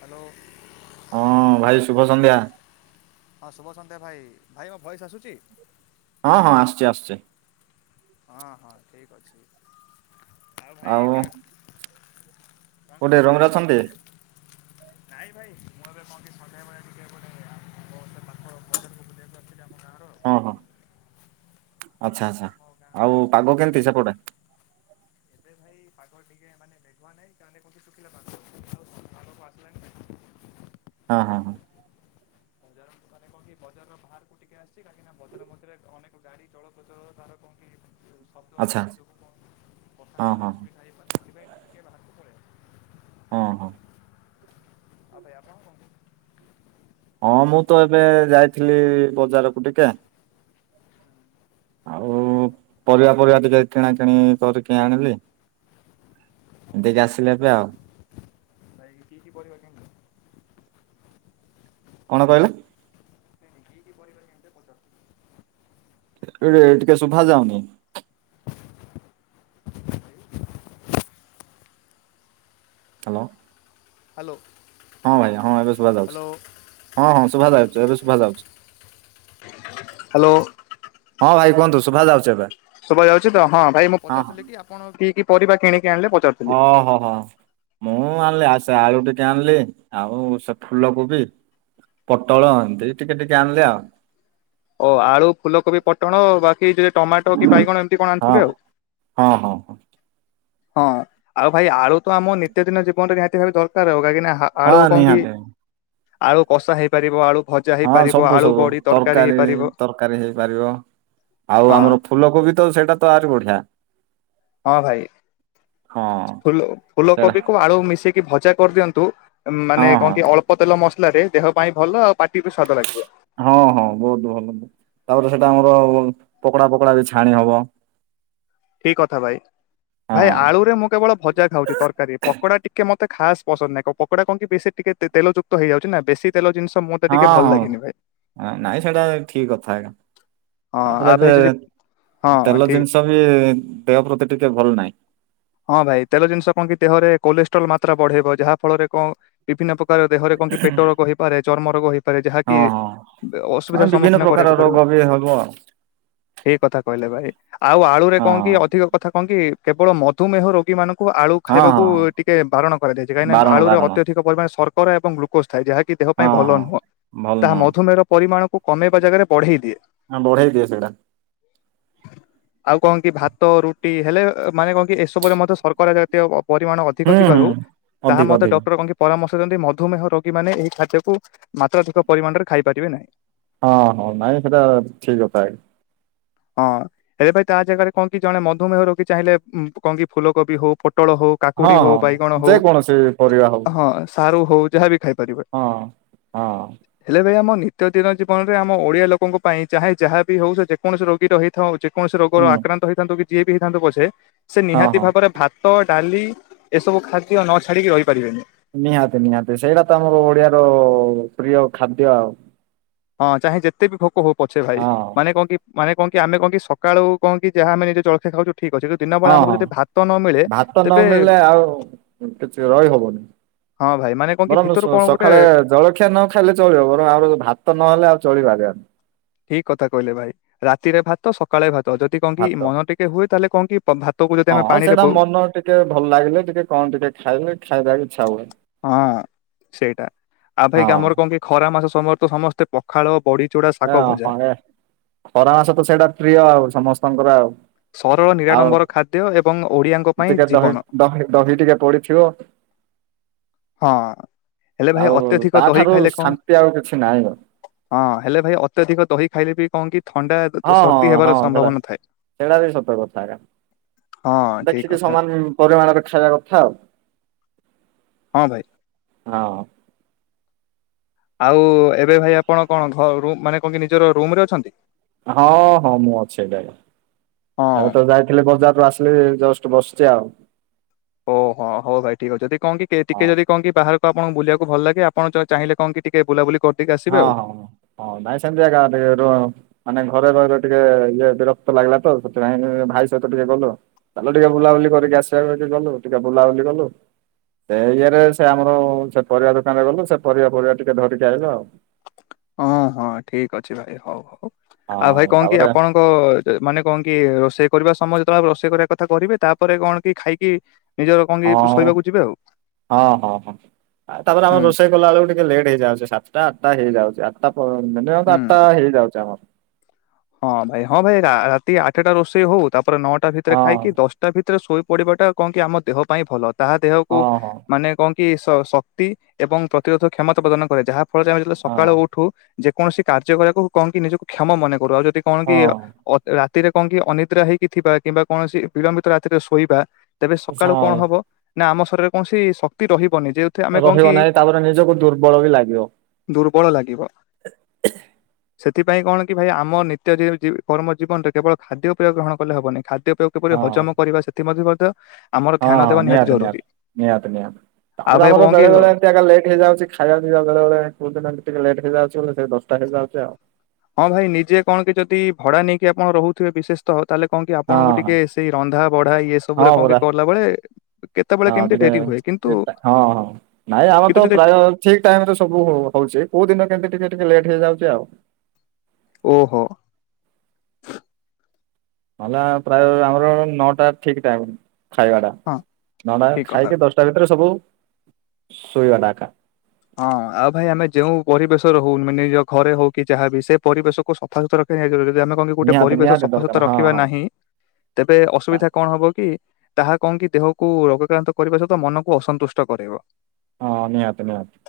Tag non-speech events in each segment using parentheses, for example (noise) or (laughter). Hello. ହଁ ଭାଇ ଶୁଭ ସନ୍ଧ୍ୟା। ହଁ ଶୁଭ ସନ୍ଧ୍ୟା ଭାଇ, ଭାଇ ମୋ ଭଏସ୍ ଆସୁଚି। ହଁ ହଁ ଆସୁଚି ଆସୁଚି। ହଁ ହଁ, ଠିକ୍ ଅଛି, ଆଉ ଭାଇ କେ କଣ କୋଉଠି କରୁଥିଲେ ରୁମରେ ଅଛନ୍ତି ଆପଣ? (unintelligible) ନାଇଁ ଭାଇ, ମୁଁ ଏବେ କଣ କି ସନ୍ଧ୍ୟାବେଳେ ଟିକେ ଏ ଗୋଟେ ଆ ପାଖ ବଜାରକୁ ବୁଲି ବାକୁ ଆସିଥିଲି ଆମ ଗାଁର ଓହୋ, ଆଛା ହଁ ଆଛା, ଆମ ଗାଁ ଆଉ ପାଗ ଆମ ଗାଁ କେମିତି ସେପଟେ? ଏବେ ଭାଇ (inaudible) ପାଗ ଟିକେ ମାନେ ମେଘୁଆ ନାଇଁ, ତାହାଲେ କୁହନ୍ତି ଶୁଖିଲା ପାଗ, (unintelligible) ଆସିଲା ହଁ ହଁ ହଁ। ବଜାର ମାନେ କଣ ବଜାରର ବାହାରକୁ ଟିକେ ଆସିଛି, କାହିଁକିନା ବଜାର ମଝିରେ ମଝିରେ ମଧ୍ୟରେ ଅନେକ ଗାଡି ଚଳପଚଳ ତାର କଉଠି (unintelligible) ଆଛା, ହଁ ହଁ। ଏହିପା ସେଥିପାଇଁ ଟିକେ ବାହାରକୁ ପଳେଇ ଆସିଚି। ହଁ ହଁ। ଭାଇ ଆପଣ କଣ କ ହଁ ମୁଁ ତ ଏବେ ଯାଇଥିଲି ବଜାରକୁ ଟିକେ ଆଉ ପରିବା ପରିବା ଟିକେ କିଣାକିଣି କରିକି ଆଣିଲି। ଦେଇକି ଆସିଲି ଏବେ ଆଉ ଭାଇ କିଛି କିଛି ପରିବା କିଣିଲ? କଣ କହିଲେ? କି କି ପରିବା କିଣିଲେ ପଚାରୁ ରେଟ୍ ତ ଶୁଭାଯାଉନି? ହାଲୋ। ହାଲୋ। ହଁ ଭାଇ ହଁ, ଏବେ ଶୁଭା ଯାଉଚି, ହଁ ହଁ ଶୁଭା ଯାଉଚି ଏବେ ଶୁଭା ଯାଉଚି। ହାଲୋ। ହଁ ଭାଇ କୁହନ୍ତୁ, ଶୁଭାଯାଉଚି ଏବେ। ଶୁଭା ଯାଉଚି ତ, ହଁ ଭାଇ ମୁଁ ହଁ ହଁ ପଚାରୁଥିଲି କି ଆପଣ କି କି ପରିବା କିଣିକି ଆଣିଲେ ପଚାରୁ ଅ ହୋ ହୋ। ମୁଁ ଆଣିଲି ଆଉ ସେ ଆଳୁ ଟିକେ ଆଣିଲି ଆଉ ସେ ଫୁଲ କୋବି ପୋଟଳ ଏମିତି ଟିକେ ଟିକେ ଆଣିଲି ଆଉ। ଓ ଆଳୁ ଫୁଲକୋବି ପୋଟଳ ବା କି ଟିକେ ଟମାଟୋ କି ବାଇଗଣ ଏମତି କଣ ହଁ ଆଣିଥିବେ ଆଉ? ହଁ ହଁ ହଁ ହଁ, ଆଉ ଭାଇ ଆଳୁ ତ ଆମ ନିତ୍ୟଦିନ ଜୀବନରେ ନିହାତି ଭାବେ ଦରକାର ଆଉ, କାହିଁକି ନା ହା ହଁ ଆଳୁ କଣ କି, ନିହାତି ଆଳୁ କଷା ହେଇପାରିବ, ଆଳୁ ଭଜା ହଁ ହେଇପାରିବ, ସବୁ ଆଳୁ ସବୁ ବଡି ତରକାରୀ ହେଇ ତରକାରୀ ହେଇପାରିବ ଆଉ ହଁ ଆମର ଫୁଲ କୋବି ତ ସେଇଟା ତ ଆହୁରି ବଢିଆ। ହଁ ଭାଇ। ହଁ ଫୁ୍ଲୋ ସେଇଟା ଫୁଲକୋବି କୁ ଆଳୁ ମିଶେଇକି ଭଜା କରିଦିଅନ୍ତୁ, ହଁ ମାନେ ହଁ କଣ କି ଅଳ୍ପ ତେଲ ମ ସଲାରେ ଦେହ ପାଇଁ ଭଲ, ଆଉ ପାଟି କୁ ସ୍ୱାଦ ଲାଗିବ। ହଁ ହଁ ବହୁତ ଭଲ, ତାପରେ ସେଟା ଆମର ପକଡା ପକୋଡା ବି ଛାଣି ହବ। ଠିକ୍ କଥା ଭାଇ? ଭାଇ ହଁ ଆଳୁରେ ମୁଁ କେବଳ ଭଜା ଖାଉଚି ତରକାରୀ, ପକୋଡା ଟିକେ ମତେ ଖାସ୍ ପସନ୍ଦ ନାହିଁ, କ ପ କଡା କଣ କି ବେଶ ଟିକେ ତେଲଯୁକ୍ତ ହେଇଯାଉଚି ନା, ବେଶୀ ପ ହଁ ହଁ ନାଇଁ ସେଇଟା ଠିକ କଥା ଆଞା। ହଁ ତାପରେ ଆଉ ଭାଇ ଏବେ ଯଦି ହଁ ତେଲ ଠିକ ଜିନିଷ ବି ଦେହ ପ୍ରତି ଟିକେ ଭଲ ନାହିଁ। ହଁ ଭାଇ ତେଲ ଜିନିଷ କଣ କି ଦେହରେ କୋଲେଷ୍ଟ୍ରୋଲ ମାତ୍ରା ବଢେଇବ ଯାହା ଫଳରେ କଣ ବିଭିନ୍ନ ପ୍ରକାର ଦେହରେ କଣ କିି ପେଟ ରୋଗ ହେଇପାରେ ଚର୍ମ ରୋଗ ହେଇ ହଁ ଯାହାକି ହଁ ଅସୁବିଧା ମାନେ ର ବିଭିନ୍ନ ସମ୍ମୁଖୀନ ପ୍ରକାର କରିବାକୁ ରୋଗ ପଡିବ। ବି ହବ ଆଉ ଏ କଥା କହିଲାବେଳେ ଆଉ ଆଳୁରେ କଣକି ଅଧିକ କଥା କଣ କି କେବଳ ମଧୁମେହ ରୋଗୀମାନ କୁ ଆଳୁ ହଁ ଖାଇବାକୁ ହଁ ହଁ ଟିକେ ବାରଣ କରାଯାଇଛି, କାହିଁକିନା ବାରଣ ଆଲୁରେ ବାରଣ ଅତ୍ୟଧିକ ପରିମାଣ ରେ ସର୍କରା ଏବଂ ଗ୍ଲୁ କୋଜ ଥାଏ, ଯାହାକି ଦେହ ପାଇଁ ହଁ ହଁ ଭଲ ନୁହଁ ଭଲ ତାହା ନୁହଁ ମଧୁମେହ ପରିମାଣକୁ କମେଇବା ଜାଗାରେ ବଢେଇ ଦିଏ। ହଁ ବଢ଼େଇ ଦିଏ ସେଇଟା। ଆଉ କଣ କି ଭାତ ରୁଟି ହେଲେ ମାନେ କଣ କି ଏସ ରେ ମଧ୍ୟ ସର୍କରା ଜାତୀୟ ପରିମାଣ ହୁଁ ଅଧିକ ହୁଁ ଥିବାରୁ ତାହା ଅଧିକ ମତେ ଅଧିକ ଡକ୍ତର କଣ କି ପରାମର୍ଶ ଦିଅନ୍ତି ମଧୁମେୟ ରୋଗୀ ମାନେ ଏହି ଖାଦ୍ୟକୁ ମାତ୍ରାଧିକ ପରିମାଣରେ ଖାଇପାରିବେ ନାହିଁ। ହଁ ହଁ ନାଇଁ ସେଟା ଠିକ କଥା ଆ ହଁ ଏଆପାଇଁ ତା ଜାଗାରେ କଣ କି ଜଣେ ମଧୁମେୟ ରୋଗି ଚାହିଁଲେ କଣ କି ଫୁଲକୋବି ହଉ ପୋଟଳ ହଉ ହଁ କାକୁଡି ହଁ ହଉ ବାଇଗଣ ହଉ ଯେକୌଣସି ପରିବା ହଉ ହଁ ସାରୁ ହଉ ଯାହାବି ଖାଇପାରିବେ। ହଁ ହଁ। ହେଲେ ଭାଇ ଆମ ନିତ୍ୟ ଦିନ ଜୀବନରେ ଆମ ଓଡିଆ ଲୋକଙ୍କ ପାଇଁ ଚାହେଁ ଯାହାବି ହଉ ସେ ଯେକୌଣସି ରୋଗୀ ର ହେଇଥାଉ ଉଚି କୌଣସି ହୁଁ ରୋଗର ଆକ୍ରା ହେଇଥାନ୍ତୁ କି ଯିଏ ବି ହେଇଥାନ୍ତୁ ପଛେ ସେ ହଁ ନିହାତି ହଁ ଭାବରେ ଭାତ ଭାତ, ଡାଲି ଏସବୁ ଖାଦ୍ୟ ନ ଛାଡ଼ିକି ରହିପାରିବେନି। ନିହାତି ନିହାତି ସେଇଟା ତ ଆମର ଓଡିଆର ପ୍ରିୟ ଖାଦ୍ୟ ଆଉ। ହଁ ଚାହେଁ ଯେତେ ବି ଭୋକ ହଉ ପଛେ ଭାଇ ହଁ ମାନେ କଣ କି ମାନେ କଣ କି ଆମେ କଣକି ସକାଳୁ କଣ କି ଯାହା ଆମେ ନିଜେ ଜଳଖିଆ ଖାଉଛୁ ଠିକ୍ ଅଛି, ସେଯୋଉଁ ହଁ ହଁ ଭାତ ନ ମିଳିଲେ ଆଉ କିଛି ରହି ହବନି। ହଁ ଭାଇ ମାନେ କଣ କି ବରଂ ଭିତରୁ ସ କଣ ଗୋଟେ ସକାଳେ ଜଳ ଖ୍ୟା ନ ଖାଇଲେ ଚଳିବ ବରଂ ଆ ଭାତ ନହେଲେ ଆଉ ଚଳିପାରିବନି। ଠିକ କଥା କହିଲେ ଭାଇ ରାତିରେ ଭାତ ସ କାଳେ ଭାତ ଯଦି କଣ କି ଭାତ ମନ ଟିକେ ହୁଏ ତାହେଲେ କହ କି ଭାତକୁ ଯଦି ଆମେ ହଁ ପାଣିରେ ସେଇଟା ପୁ ମନ ଟିକେ ଭଲ ଲାଗିଲେ ଟିକେ କଣ ଟିକେ ଖାଇଲେ ଖାଇବାକୁ ଇଚ୍ଛା ହୁଏ। ହଁ ସେଇଟା ଆଉ ଭାଇ ହଁ ଆମର କଣ କି ଖରା ମାସ ସମୟରେ ତ ସମସ୍ତେ ପଖାଳ ବଡିଚୁଡା ଶାଗ ଏ ଭଜା। ହଁ ଏ ଖରା ମାସ ତ ସେଇଟା ପ୍ରିୟ ଆଉ ସମସ୍ତଙ୍କର ଆଉ। ସରଳ ଆଉ ନିରାଡମ୍ବର ଖାଦ୍ୟ ଏବଂ ଓଡିଆଙ୍କ ପାଇଁ ଟିକେ ଦହି ଜୀବନ ଦହି ଦହି ଟିକେ ପଡିଥିବ। ହଁ ହେଲେ ଭାଇ ଆଉ ଅତ୍ୟଧିକ ତା ଦହି ଠାରୁ ଖାଇଲେ କଣ ଶାନ୍ତି ଆଉ କିଛି ନାହିଁ ଆଉ। ହଁ ହେଲେ ଭାଇ ଅତ୍ୟଧିକ ଦହି ଖାଇଲେ ବି କଣ କି ଥଣ୍ଡା ହଁ ହଁ ସର୍ଦ୍ଦି ହେବାର ହଁ ସେଇଟା ସମ୍ଭାବନା ଥାଏ। ସେଇଟା ବି ସତ କଥା ଆଜ୍ଞା, ହଁ ଠିକ ଦେଖିକି କଥା ସମାନ ପରିମାଣରେ ଖାଇବା କଥା ଆଉ। ହଁ ଭାଇ। ହଁ। ଆଉ ଏବେ ଭାଇ ଆପଣ କଣ ଘରୁ ମାନେ କଣ କି ନିଜର ରୁମ ରେ ଅଛନ୍ତି। ହଁ ହଁ ମୁଁ ଅଛି ଏଟା ହଁ ଏବେ ତ ଯାଇଥିଲେ ବଜାରରୁ ଆସ ଲି ଜଷ୍ଟ ବସିଛି ଆଉ। ଓହୋ ହଉ ଭାଇ ଠିକ ଅଛି ଯଦି କନ କିି ଟିକେ ହଁ। ଯଦି କନ କି ବାହାରକୁ ଆପଣଙ୍କୁ ବୁଲିବାକୁ ଭଲ ଲାଗେ ଆପଣ ଚାଁହିଲେ କନ କି ଟିକେ ବୁଲାବୁଲି କର ହଁ ହଁ ହଁ ନାଇଁ ସେମିତି କା ଗାଁ ଟିକେ ର ମାନେ ଘରେ ରହି ରହି ଟିକେ ଇଏ ବିରକ୍ତ ଲାଗିଲା ତ ସେଥିପାଇଁ ଭାଇ ସହିତ ଟିକେ ଗଲୁ। ଚାଲ ଟିକେ ବୁଲାବୁଲି କରିକି ଆସିବାକୁ ଗଲୁ। ଟିକେ ବୁଲାବୁଲି କଲୁ। ସେ ଇଏରେ ସେ ଆମର ସେ ପରିବା ଦୋକାନରେ ଗଲୁ। ସେ ପରିବା ପରିବା ଟିକେ ଧରିକି ଆଇ ଆଉ। ହଁ ହଁ ଠିକ ଅଛି ଭାଇ ହଉ ହଉ। ଆଉ ଭାଇ ହଁ କଣ କି ତାପରେ ଆପଣ ମାନେ କଣ କି ରୋଷେଇ କରିବା ସମୟ ଯେତେବେଳେ ରୋଷେଇ କରିବା କଥା କରହିବେ ତାପରେ କଣ କି ଖାଇକି ନିଜର କଣ କି ହଁ ଶୋଇବାକୁ ଯିବେ ଆଉ ହଁ ହଁ ହଁ। ତାପରେ ଆମର ହୁଁ ରୋଷେଇ କଲା ବେଳକୁ ଟିକେ ଲେଟ୍ ହେଇଯାଉଛି ସାତଟା ଆଠଟା ହେଇଯାଉଛି ଆଠଟା ପ ମିନିମମ୍ ତ ହୁଁ। ଆଠଟା ହେଇଯାଉଛି ଆମର। ହଁ ଭାଇ ହଁ ଭାଇ ରାତି ଆଠଟା ରୋଷେଇ ହଉ ତାପରେ ନଅଟା ଭିତରେ ହଁ ଖାଇକି ଦଶ ତା ଭିତରେ ଶୋଇ ପଡିବା ଟା କଣ କି ଆମ ଦେହ ପାଇଁ ଭଲ। ତାହା ଦେହକୁ ହଁ ମାନେ କଣ କି ଶକ୍ତି ଏବଂ ପ୍ରତିରୋଧ କ୍ଷମତା ପ୍ରଦାନ କରେ। ଯାହାଫଳରେ ଆମେ ସକାଳୁ ହଁ ଉ ଠୁ ଯେକୌଣସି କାର୍ଯ୍ୟ କରିବାକୁ କଣ କି ନିଜକୁ କ୍ଷମ ମନେ କରୁ। ଆଉ ଯଦି କଣ କି ହଁ ଅ ରା ରାତିରେ କଣ କି ଅନିଦ୍ରା ହେଇକି ଥିବା କିମ୍ବା କୌଣସି ବିଳମ୍ବିତ ରାତିରେ ଶୋଇବା ତେବେ ସକାଳୁ କଣ ହଁ। ହବ ନା ଆମ ଶରୀରରେ କୌଣସି ଶକ୍ତି ରହିବନି ଯେହେ ରହିବ ନାହିଁ ତାପରେ ନିଜକୁ ଦୁର୍ବଳ ବି ଲାଗିବ। ଦୁର୍ବଳ ଲାଗିବ। ସେଥିପାଇଁ କଣ କି ଭାଇ ଆମ ନିତ୍ୟ କର୍ମ ଜୀବନରେ କେବଳ ଖାଦ୍ୟ ଉପୟୋଗ ଗ୍ରହଣ କଲେ ହେବନି ଖା କିପରି ହଁ। ହଜମ କରିବା ସେଥିମ ମଧ୍ୟ ଆମର ହଁ ଧ୍ୟାନ ଦେବା ନିହାତି ଜରୁରୀ ନିହାତି ନିହାତି ନିହାତି ଆଉ ତାପରେ ଭାଇ ଆମର କଣ କି ବେଳେ ବେଳେ ଏମିତି ଆ ଲେଟ୍ ହେଇଯାଉଛି ଖାଇବା ପିଇବା ବେଳେ କଉ ଦିନ ଟିକେ ଲେଟ ହେଇଯାଉଛି ବୋଲି ସେ ଦଶଟା ହେଇଯାଉଛି ଆଉ। ହଁ ଭାଇ ନିଜେ କଣ କି ଯଦି ଭଡା ନେଇକି ଆପଣ ରହୁଥିବେ ବିଶେଷ ତ ତାହଲେ କହଣ କି ହଁ ଆପଣଙ୍କୁ ହଁ ଟିକେ ସେଇ ରନ୍ଧା ବଢା ଇଏ ହଁ ସବୁରେ କଣ ପରା କି କଲା ବେଳେ ହଁ ଟିକେ ହଁ ହଁ ନାଇଁ ଆମ କିନ୍ତୁ ତ ଯଦି ପ୍ରାୟ ଠିକ ଟାଇମ ରେ ସବୁ ହ ହଉଛି। କୋଉ ଦିନ କେମତି ଟିକେ ଟିକେ ଲେଟ୍ ହେଇଯାଉଛି ଆଉ। ଓହୋ। ହେଲା ପ୍ରାୟ ଆମର ନଅଟା ଠିକ ଟାଇମ ଖାଇବା ଟା। ହଁ ନଅଟା ଠିକ କଥା ଖାଇକି ଦଶ ତା ଭିତରେ ସବୁ ଶୋଇବା ଟା କା। ହଁ ଆଉ ଭାଇ ଆମେ ଯୋଉ ପରିବେଶ ର ରହୁ ମାନେ ନେଳ ନିଜ ଘରେ ହଉ କି ଯାହାବି ସେ ପରିବେଶକୁ ସଫାସୁତୁରା ରଖିବା ଜରୁରି। ଯଦି ଆମେ ଏବଂ ଗୋଟେ ନିହାତି ପରିବେଶ ନିହାତି ସଫାସତା ଦରକାର ହଁ ରଖିବା ହଁ ନାହିଁ ତେବେ ଅସୁବିଧା କଣ ହବ କି ତାହା କଣ କି ଦେହକୁ ରୋଗକ୍ରାନ୍ତ କରିବା ସହିତ ମନକୁ ଅସନ୍ତୁଷ୍ଟ କରାଇବ। ହଁ ନିହାତି ନିହାତି।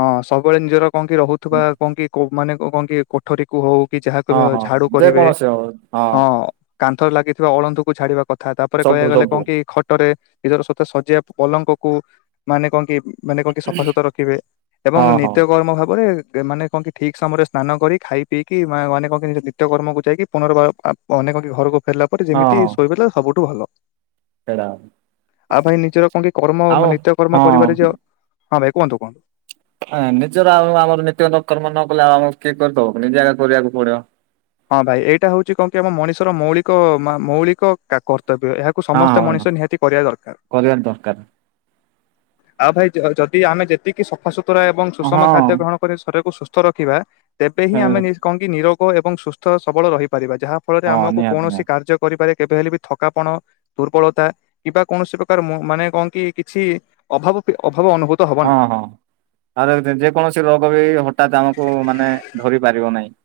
ହଁ ସବୁବେଳେ ନିଜର କଣ କି ରହୁଥିବା କଣ କି ମାନେ କଣ କି କୋଠରୀ କୁ ହଉ କି ଯାହାକୁ ହଁ ହଁ ଝାଡୁ କରିବେ। ଯେକୌଣସି ହଉ ହଁ। କାନ୍ଥରେ ଲାଗିଥିବା ଅଳନ୍ତୁକୁ ଛାଡିବା କଥା ତାପରେ ସବୁ କହିବାକୁ ଗଲେ ସବୁ କଣ କି ଖଟରେ ନିଜର ସତ ସଜ୍ୟା କଲଙ୍କ କୁ ମାନେ କହ କି ମାନେ କହ କି ସଫାସୁତୁରା ଖିବେ ଏବଂ ହଁ ହଁ। ନିତ୍ୟକର୍ମ ଭାବରେ ମାନେ ଙ୍କ ଠିକ ସମୟରେ ସ୍ନାନ କରି ଖାଇ ପିଇକି ଅନେକଙ୍କ ନିଜ ନିତ୍ୟକର୍ମକୁ ଯାଇକି ପୁନର୍ବାର ଅନେକଙ୍କ ଘରକୁ ଫେରିଲଲା ପରେ ହଁ ଯେମିତି ହଁ ଶୋଇବାଟା ସବୁଠୁ ଭଲ। ସେଇଟା (inaudible) ଆଉ ଭାଇ ନିଜର କୋଣଠି କର୍ମ ଆଉ ନିତ୍ୟ କର୍ମ ହଁ କରିବାରେ ଯ ହଁ ଭାଇ କୁହନ୍ତୁ କଣ? ହଁ ନିଜର ଆଉ ଆମର ନିତ୍ୟ ନ କର୍ମ ନ କଲେ ଆଉ ଆମ କିଏ କରିଦବ କି? ନିଜେ ଆକା କରିବାକୁ ପଡିବ। ହଁ ଭାଇ ଏଇଟା ହଉଛି କଣ କି ଆମ ମଣିଷର ମୌଳିକ ମୌଳିକ କା କର୍ତ୍ତବ୍ୟ। ଏହା କୁ ହଁ ସମସ୍ତେ ମଣିଷ ହଁ ନିହାତି କରିବା ଦରକାର। କରିବା ଦରକାର ଆଉ ଭାଇ ଯଦି ଆମେ ଯେତିକି ସଫାସୁତୁରା ଏବଂ ସୁଷମ ହଁ ଖାଦ୍ୟ ଗ୍ରହଣ କରି ଶରୀକୁ ସୁସ୍ଥ ରଖିବା ତେବେ ହିଁ ଆମେ କଣି ନିରୋଗ ଏବଂ ସୁସ୍ଥ ସବଳ ରହିପାରିବା। ଯାହା ଫଳରେ ହଁ ଆମକୁ ନିହାତି କୌଣସି ନିହାତି କାର୍ଯ୍ୟ କରିବାରେ କେବେ ହେଲେ ବି ଥକାପଣ ଦୁର୍ବଳତା କିମ୍ବା କୌଣସି ପ୍ରକାର ମାନେ କଣ କି କିଛି ଅଭାବ ଅଭାବ ଅନୁଭୂତ ହବ ନାହିଁ। ହଁ ହଁ ଆ ଯେକୌଣସି ରୋଗ ବି ହଠାତ୍ ଆମକୁ ମାନେ ଧରି ପାରିବ ନାହିଁ।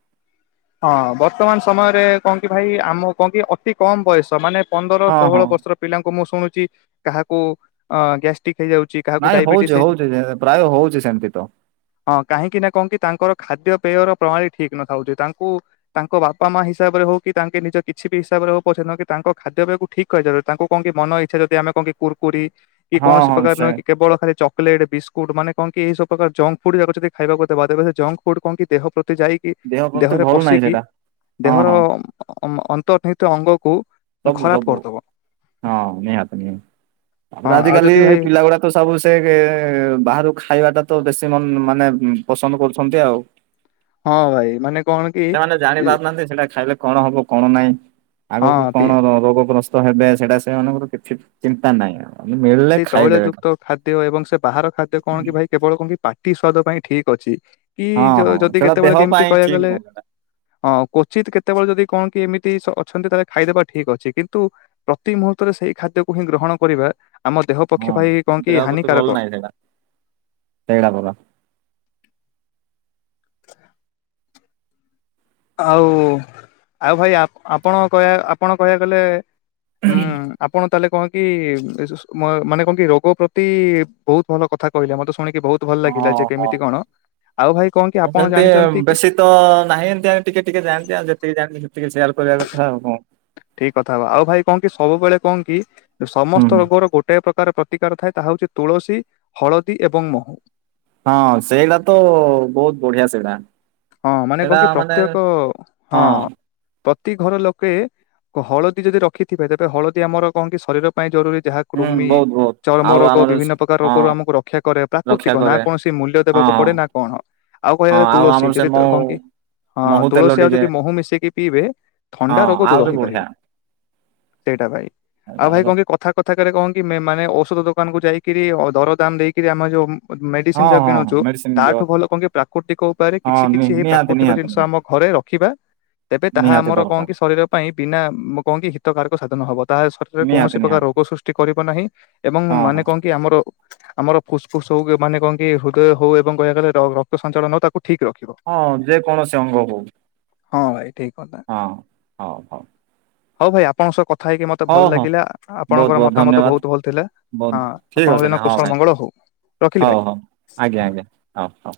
ହଁ ବର୍ତ୍ତମାନ ସମୟରେ କଣ କି ଭାଇ ଆମ କଣ କି ଅତି କମ ବୟସ ମାନେ ପନ୍ଦର ହଁ ହଁ ଷୋହଳ ବର୍ଷର ପିଲାଙ୍କୁ ମୁଁ ଶୁଣୁଛି କାହାକୁ ଅ ଗ୍ୟାଷ୍ଟ୍ରିକ୍ ହେଇଯାଉଛି। କାହାକୁ ନାଇଁ ଡାଇବେଟିସ୍ ହଉଛି ହେଇଛି ହଉଛି ପ୍ରାୟ ହଉଛି ସେମିତି ତ। ହଁ କାହିଁକି ନା କଣ କି ତାଙ୍କର ଖାଦ୍ୟ ପେୟର ପ୍ରଣାଳୀ ଠିକ ନଥାଉଛି ତାଙ୍କୁ ତାଙ୍କ ବାପା ମା ହିସାବରେ ହଉ କି ତାଙ୍କେ ନିଜ କିଛି ବି ହିସାବରେ ହଉ ପଛେ ସେକ କି ତାଙ୍କ ଖାଦ୍ୟ ପେୟକୁ ଠିକ ତାଙ୍କୁ କଣ କି ମନ ଇଛା ଯଦି ଆମେ କଣ କି କୁରକୁରି କି ହଁ କୌଣସି ହଁ ପ୍ରକାର ସେ ହେଁ କେବଳ ଖାଲି ଚାକୋଲଟ। ଚକଲେଟ୍ ବିସ୍କୁଟ୍ ମାନେ କଣ କି ଏହି ସବୁ ପ୍ରକାର ଜଙ୍କ ଫୁଡ଼ ଯଦ ଖାଇବାକୁ ଦେବା ଦେବେ ସେ ଜଙ୍କ ଫୁଡ଼୍ କଣ କି ଦେହ ପ୍ରତି ଯାଇ ଦେହ ପ୍ରତି ଭଲ ନାହିଁ ସେଇଟା ହଁ ଦେହର ହଁ। ଅନ୍ତର୍ନିହିତ ଅଙ୍ଗକୁ ସବୁ ଖରାପ ସବୁ କରିଦବ ହଁ, ନିହାତି ନି ତାପରେ ହଁ ଆଉ ଆଜିିକାଲି ଯଦି ଭାଇ ପିଲା ଗୁଡା ତ ସବୁ ସେ ବାହାରୁକୁ ଖାଇବାଟା ତ ବେଶୀ ମ ମାନେ ପସନ୍ଦ କରୁଛନ୍ତି ଆଉ। ହଁ ଭାଇ ମାନେ କଣ କି ସେମାନେ ଜାଣି ଇ- ପାରୁନାହାନ୍ତି ସେଇଟା ଖାଇଲେ କଣ ହବ କଣ ନାହିଁ ହଁ ଆଗକୁ? ପି। ରୋଗ ଗ୍ରସ୍ତ ହେବେ ସେଇଟା ସେମାନଙ୍କର କିଛି ଚିନ୍ତା ନାହିଁ ଆ ସେଇ ତୈଳ ଯୁକ୍ତ ଖାଦ୍ୟ ଏବଂ ସେ ବାହାର ଖାଦ୍ୟ କଣ କି ଭାଇ କେବଳ କେମ ପାଟି ସ୍ଵାଦ ପାଇଁ ଠିକ ଅଛି କି ହଁ ହଁ ଯଦି ସେଇଟା ଦେହ କେତେବେଳେ କେମିତି ପାଇଁ କହଆ ଠିକ ଗଲେ ନୁହଁ ସେଇଟା ହଁ କୋଚିତ କେତେବେଳେ ଯଦି କଣ କି ଏମିତି ଅଛନ୍ତି ତାହେଲେ ଖାଇଦେବା ଠିକ ଅଛି କିନ୍ତୁ ପ୍ରତି ମୁହୂର୍ତରେ ସେଇ ଖାଦ୍ୟକୁ ହିଁ ଗ୍ରହଣ କରିବା ଆମ ଦେହ ପକ୍ଷ ହଁ। ପାଇଁ କଣ କି ଦେହ ହାନିକାରକ। ବାବା ଆଉ, ଆଉ ଭାଇ ଆପଣ କହିବା ଆପଣ କହିବାକୁ ଗଲେ ହୁଁ ଆପଣ। ତା ହେଲେ କଣ କି ମାନେ କଣ କି ରୋଗ ପ୍ରତି ବହୁତ ଭଲ କଥା କହିଲେ ମତେ ଶୁଣିକି ବହୁତ ଭଲ ଲାଗିଲା। ଯେ ହଁ ହଁ। କେମିତି କଣ ଆଉ ଭାଇ କଣ କି ଆପଣ ସେମିତି ଜାଣିଛନ୍ତି କି? ବେଶୀ ତ ନାହିଁ ଏମତି ଆଉେ ଟିକେ ଜାଣନ୍ତି ଆଉ ଯେତିକି ଜାଣନ୍ତି ସେତିକି ସେୟାର କରିବା କଥା ଆଉ ହଁ। ଠିକ କଥା ହବା ଆଉ ଭାଇ କଣ କି ସବୁବେଳେ କଣ କି ହୁଁ ସମସ୍ତ ରୋଗର ଗୋଟେ ପ୍ରକାର ପ୍ରକାର ପ୍ରତିକାର ଥାଏ ତାହା ହଉଛି ତୁଳସୀ ହଳଦୀ ଏବଂ ମହୁ। ହଁ ସେଇଗଟା ତ ବହୁତ ବଢିଆ ସେଇଟା। ହଁ ମାନେ କଣ ସେଇଟା କି ମାନେ ପ୍ରତ୍ୟେକ ହଁ ପ୍ରତି ଘର ଲୋକେ ହଳଦୀ ଯଦି ରଖିଥିବେ ତେବେ ହଳଦୀ ଆମର କଣ କି ଶରୀର ଜରୁରୀ ଯାହା ହୁଁ କୃମି ବହୁତ ବହୁତ ଚର୍ମ ଆଉ ରୋଗ ଆମର ବିଭିନ୍ନ ପ୍ରକାର ହଁ ରୋଗରୁ ଆମକୁ ରକ୍ଷା କରେ ରକ୍ଷା ପ୍ରାକୃତିକ ନା କରେ କୌଣସି ମୂଲ୍ୟ ହଁ ଦେବାକୁ ହଁ ପଡେ ନା କଣ ଆଉ ହଁ କହିବା ଆଉ ତୁଳସୀ ଆମର ସେ ଯି ମହୁ କଣ କି ହଁ ମହୁ ତେଲ ତୁଳସୀ ଆଉ ଟିକେ ଯଦି ମହୁ ମିଶେଇକି ପିଇବେ ହଁ ଥଣ୍ଡା ରୋଗ ଦୂର ଆହୁରି ହେଇପାରିବ। ବଢିଆ ସେଇଟା ଭାଇ ଆଉ ଭାଇ କଣ କଥା କଥା କରେ କହ କି ମାନେ ଔଷଧ ଦୋକାନ କୁ ଯାଇକି ଦର ଦାମ ଦେଇକିରି ଆମର ଯୋଉ ମେଡିସିନ ହଁ ଯାହା ହଁ କିଣୁଛୁ ମେଡିସିନ ଦିଅ ତାଠୁ ଭଲ କଣ କି ପ୍ରାକୃତିକ ଉପାୟରେ ହଁ କିଛି କିଛିଇ ନିହାତି ପ୍ରାକୃତିକ ନିହାତି ଜିନିଷ ଆମ ନିହାତି ଘରେ ରଖିବା ତେବେ ତାହା ନିହାତି ଆମର କଣ ଦରକାର କି ଶରୀର ପାଇଁ ବିନା କଣ କି ହିତକାରକ ସାଧନ ହବ। ତାହା ଶରୀରରେ ନିହାତି କୌଣସି ପ୍ରକାର ନିହାତି ରୋଗ ସୃଷ୍ଟି କରିବ ନାହିଁ ଏବଂ ହଁ ମାନେ ହଁ କଣ କି ଆମର ଆମର ଫୁସଫୁସ ହଉ ମାନେ କଣ କି ହୃଦୟ ହଉ ଏବଂ କହିବା ଗଲେ ରକ୍ତ ସଞ୍ଚାଳନ ହଉ ତାକୁ ଠିକ ରଖ ହଁ ଯେକୌଣସି ଅଙ୍ଗ ହଉ। ହଁ ଭାଇ ଠିକ୍ କଥା। ହଁ ହଉ ହଉ। ହଉ ଭାଇ ଆପଣଙ୍କ ସହ କଥା ହେଇକି ମତେ ହଉ ଭଲ ହଉ ଲାଗିଲା ବହୁତ ଆପଣଙ୍କର ବହୁତ ମତାମତ ଧନ୍ୟବାଦ ବହୁତ ଭଲ ଥିଲା। ବହୁତ ହଁ ଠିକ ଆପଣଙ୍କ ଅଛି ଦିନ ହଁ କୁଶଳ ଭାଇ ମଙ୍ଗଳ ହଉ ରଖିଲି ହଉ ଭାଇ। ହଉ ଆଜ୍ଞା ଆଜ୍ଞା ହଉ ହଉ।